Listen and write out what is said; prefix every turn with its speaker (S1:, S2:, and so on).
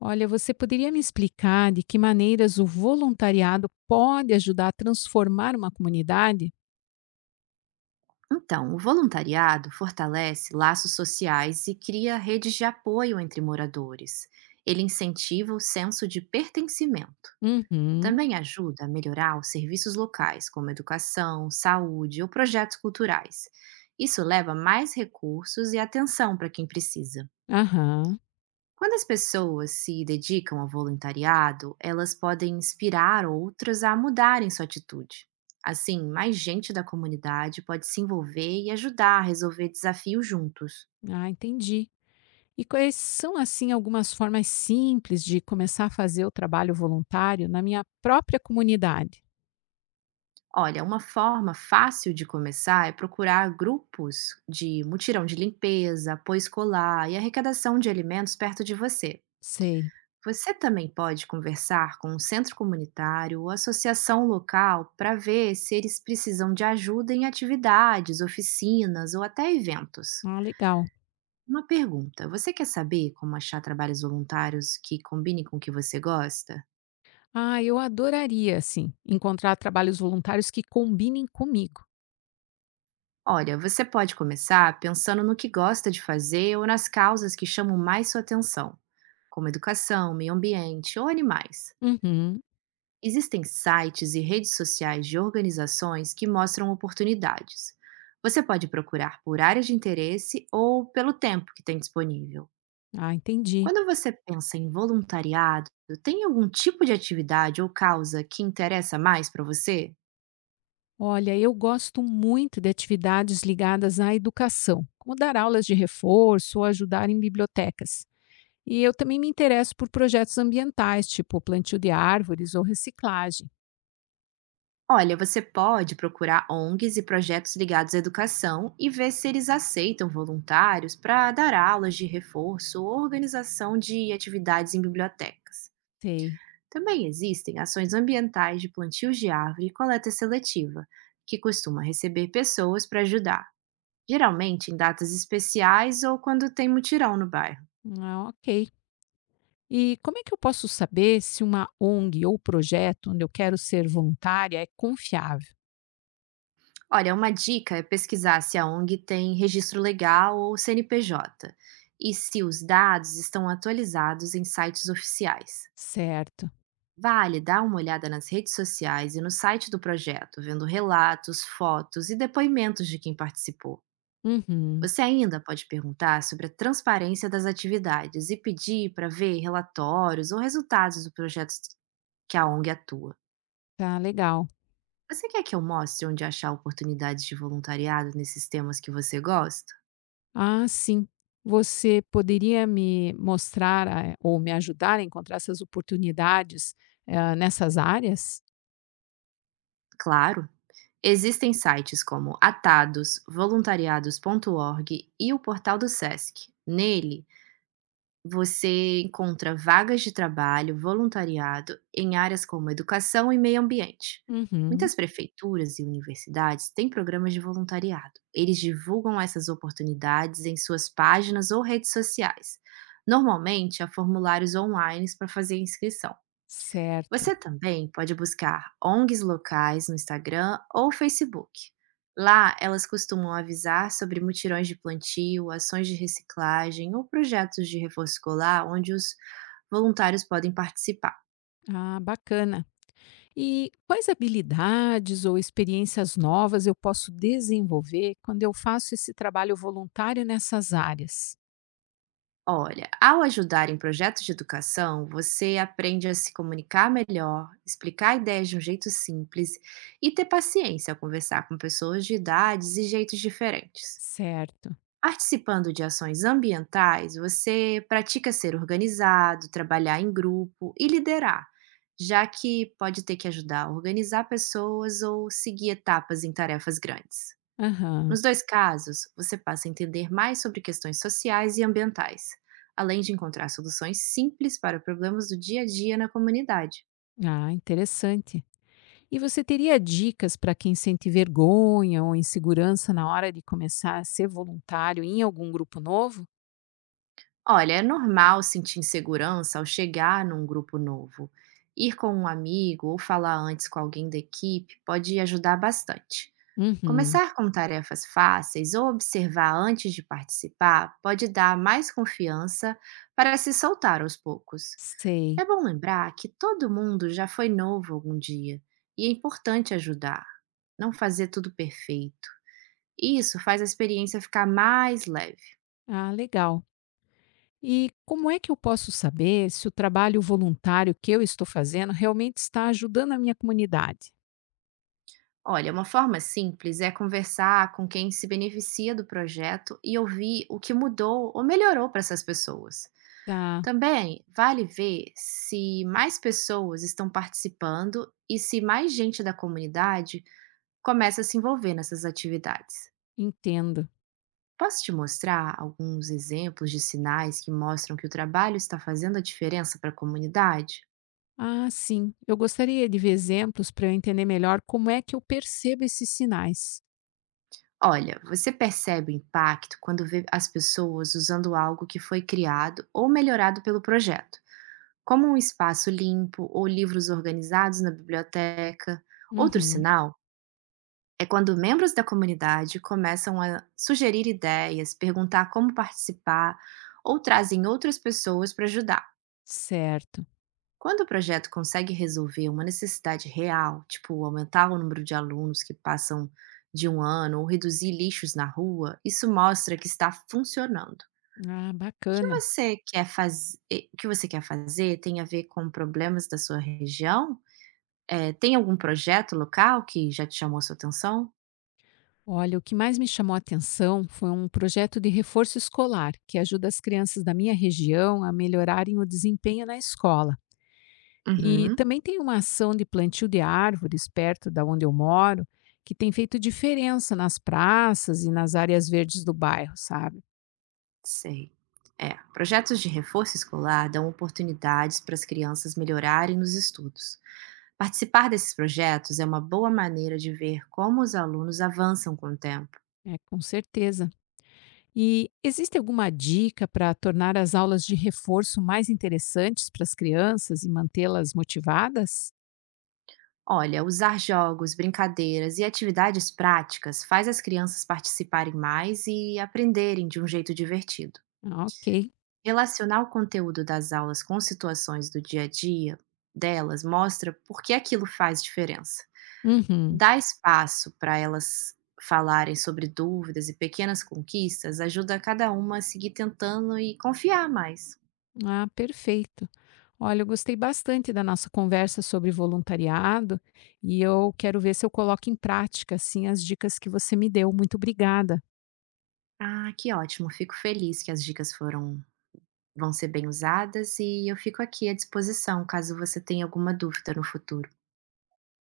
S1: Olha, você poderia me explicar de que maneiras o voluntariado pode ajudar a transformar uma comunidade?
S2: Então, o voluntariado fortalece laços sociais e cria redes de apoio entre moradores. Ele incentiva o senso de pertencimento.
S1: Uhum,
S2: Também ajuda a melhorar os serviços locais, como educação, saúde ou projetos culturais. Isso leva mais recursos e atenção para quem precisa.
S1: aham,
S2: Quando as pessoas se dedicam ao voluntariado, elas podem inspirar outras a mudarem sua atitude. Assim, mais gente da comunidade pode se envolver e ajudar a resolver desafios juntos.
S1: ah, entendi. E quais são, assim, algumas formas simples de começar a fazer o trabalho voluntário na minha própria comunidade?
S2: Olha, uma forma fácil de começar é procurar grupos de mutirão de limpeza, apoio escolar e arrecadação de alimentos perto de você.
S1: Sei.
S2: Você também pode conversar com um centro comunitário ou associação local para ver se eles precisam de ajuda em atividades, oficinas ou até eventos.
S1: Ah, legal.
S2: Uma pergunta: você quer saber como achar trabalhos voluntários que combinem com o que você gosta?
S1: Ah, eu adoraria, assim, encontrar trabalhos voluntários que combinem comigo.
S2: Olha, você pode começar pensando no que gosta de fazer ou nas causas que chamam mais sua atenção, como educação, meio ambiente ou animais.
S1: Uhum,
S2: Existem sites e redes sociais de organizações que mostram oportunidades. Você pode procurar por áreas de interesse ou pelo tempo que tem disponível.
S1: ah, entendi.
S2: Quando você pensa em voluntariado, tem algum tipo de atividade ou causa que interessa mais para você?
S1: Olha, eu gosto muito de atividades ligadas à educação, como dar aulas de reforço ou ajudar em bibliotecas. E eu também me interesso por projetos ambientais, tipo plantio de árvores ou reciclagem.
S2: Olha, você pode procurar ONGs e projetos ligados à educação e ver se eles aceitam voluntários para dar aulas de reforço ou organização de atividades em bibliotecas.
S1: Sei.
S2: Também existem ações ambientais de plantios de árvore e coleta seletiva, que costuma receber pessoas para ajudar, geralmente em datas especiais ou quando tem mutirão no bairro.
S1: Ah, ok. E como é que eu posso saber se uma ONG ou projeto onde eu quero ser voluntária é confiável?
S2: Olha, uma dica é pesquisar se a ONG tem registro legal ou CNPJ e se os dados estão atualizados em sites oficiais.
S1: Certo.
S2: Vale dar uma olhada nas redes sociais e no site do projeto, vendo relatos, fotos e depoimentos de quem participou.
S1: Uhum,
S2: Você ainda pode perguntar sobre a transparência das atividades e pedir para ver relatórios ou resultados do projeto que a ONG atua.
S1: tá legal.
S2: Você quer que eu mostre onde achar oportunidades de voluntariado nesses temas que você gosta?
S1: Ah, sim. Você poderia me mostrar ou me ajudar a encontrar essas oportunidades, nessas áreas?
S2: Claro! Existem sites como Atados, voluntariados.org e o portal do SESC. Nele, você encontra vagas de trabalho, voluntariado em áreas como educação e meio ambiente.
S1: Uhum.
S2: Muitas prefeituras e universidades têm programas de voluntariado. Eles divulgam essas oportunidades em suas páginas ou redes sociais. Normalmente, há formulários online para fazer inscrição.
S1: Certo.
S2: Você também pode buscar ONGs locais no Instagram ou Facebook. Lá, elas costumam avisar sobre mutirões de plantio, ações de reciclagem ou projetos de reforço escolar onde os voluntários podem participar.
S1: Ah, bacana. E quais habilidades ou experiências novas eu posso desenvolver quando eu faço esse trabalho voluntário nessas áreas?
S2: Olha, ao ajudar em projetos de educação, você aprende a se comunicar melhor, explicar ideias de um jeito simples e ter paciência ao conversar com pessoas de idades e jeitos diferentes.
S1: Certo.
S2: Participando de ações ambientais, você pratica ser organizado, trabalhar em grupo e liderar, já que pode ter que ajudar a organizar pessoas ou seguir etapas em tarefas grandes.
S1: Aham.
S2: Nos dois casos, você passa a entender mais sobre questões sociais e ambientais, além de encontrar soluções simples para problemas do dia a dia na comunidade.
S1: Ah, interessante. E você teria dicas para quem sente vergonha ou insegurança na hora de começar a ser voluntário em algum grupo novo?
S2: Olha, é normal sentir insegurança ao chegar num grupo novo. Ir com um amigo ou falar antes com alguém da equipe pode ajudar bastante.
S1: Uhum.
S2: Começar com tarefas fáceis ou observar antes de participar pode dar mais confiança para se soltar aos poucos.
S1: Sei.
S2: É bom lembrar que todo mundo já foi novo algum dia e é importante ajudar, não fazer tudo perfeito. Isso faz a experiência ficar mais leve.
S1: Ah, legal. E como é que eu posso saber se o trabalho voluntário que eu estou fazendo realmente está ajudando a minha comunidade?
S2: Olha, uma forma simples é conversar com quem se beneficia do projeto e ouvir o que mudou ou melhorou para essas pessoas.
S1: Tá,
S2: Também vale ver se mais pessoas estão participando e se mais gente da comunidade começa a se envolver nessas atividades.
S1: entendo.
S2: Posso te mostrar alguns exemplos de sinais que mostram que o trabalho está fazendo a diferença para a comunidade?
S1: Ah, sim. Eu gostaria de ver exemplos para eu entender melhor como é que eu percebo esses sinais.
S2: Olha, você percebe o impacto quando vê as pessoas usando algo que foi criado ou melhorado pelo projeto, como um espaço limpo ou livros organizados na biblioteca. Outro
S1: Uhum.
S2: sinal é quando membros da comunidade começam a sugerir ideias, perguntar como participar ou trazem outras pessoas para ajudar.
S1: Certo.
S2: Quando o projeto consegue resolver uma necessidade real, tipo aumentar o número de alunos que passam de um ano ou reduzir lixos na rua, isso mostra que está funcionando. O
S1: Ah,
S2: que
S1: bacana.
S2: você quer, faz... eh, o que você quer fazer tem a ver com problemas da sua região? Tem algum projeto local que já te chamou sua atenção?
S1: Olha, o que mais me chamou a atenção foi um projeto de reforço escolar, que ajuda as crianças da minha região a melhorarem o desempenho na escola. E
S2: Uhum,
S1: também tem uma ação de plantio de árvores perto da onde eu moro, que tem feito diferença nas praças e nas áreas verdes do bairro, sabe?
S2: sei. É, projetos de reforço escolar dão oportunidades para as crianças melhorarem nos estudos. Participar desses projetos é uma boa maneira de ver como os alunos avançam com o tempo.
S1: É, com certeza. E existe alguma dica para tornar as aulas de reforço mais interessantes para as crianças e mantê-las motivadas?
S2: Olha, usar jogos, brincadeiras e atividades práticas faz as crianças participarem mais e aprenderem de um jeito divertido.
S1: Ah, ok.
S2: Relacionar o conteúdo das aulas com situações do dia a dia delas mostra por que aquilo faz diferença.
S1: Uhum.
S2: Dar espaço para elas falarem sobre dúvidas e pequenas conquistas ajuda cada uma a seguir tentando e confiar mais.
S1: Ah, perfeito. Olha, eu gostei bastante da nossa conversa sobre voluntariado e eu quero ver se eu coloco em prática assim as dicas que você me deu. Muito obrigada.
S2: Ah, que ótimo. Fico feliz que as dicas foram vão ser bem usadas e eu fico aqui à disposição caso você tenha alguma dúvida no futuro.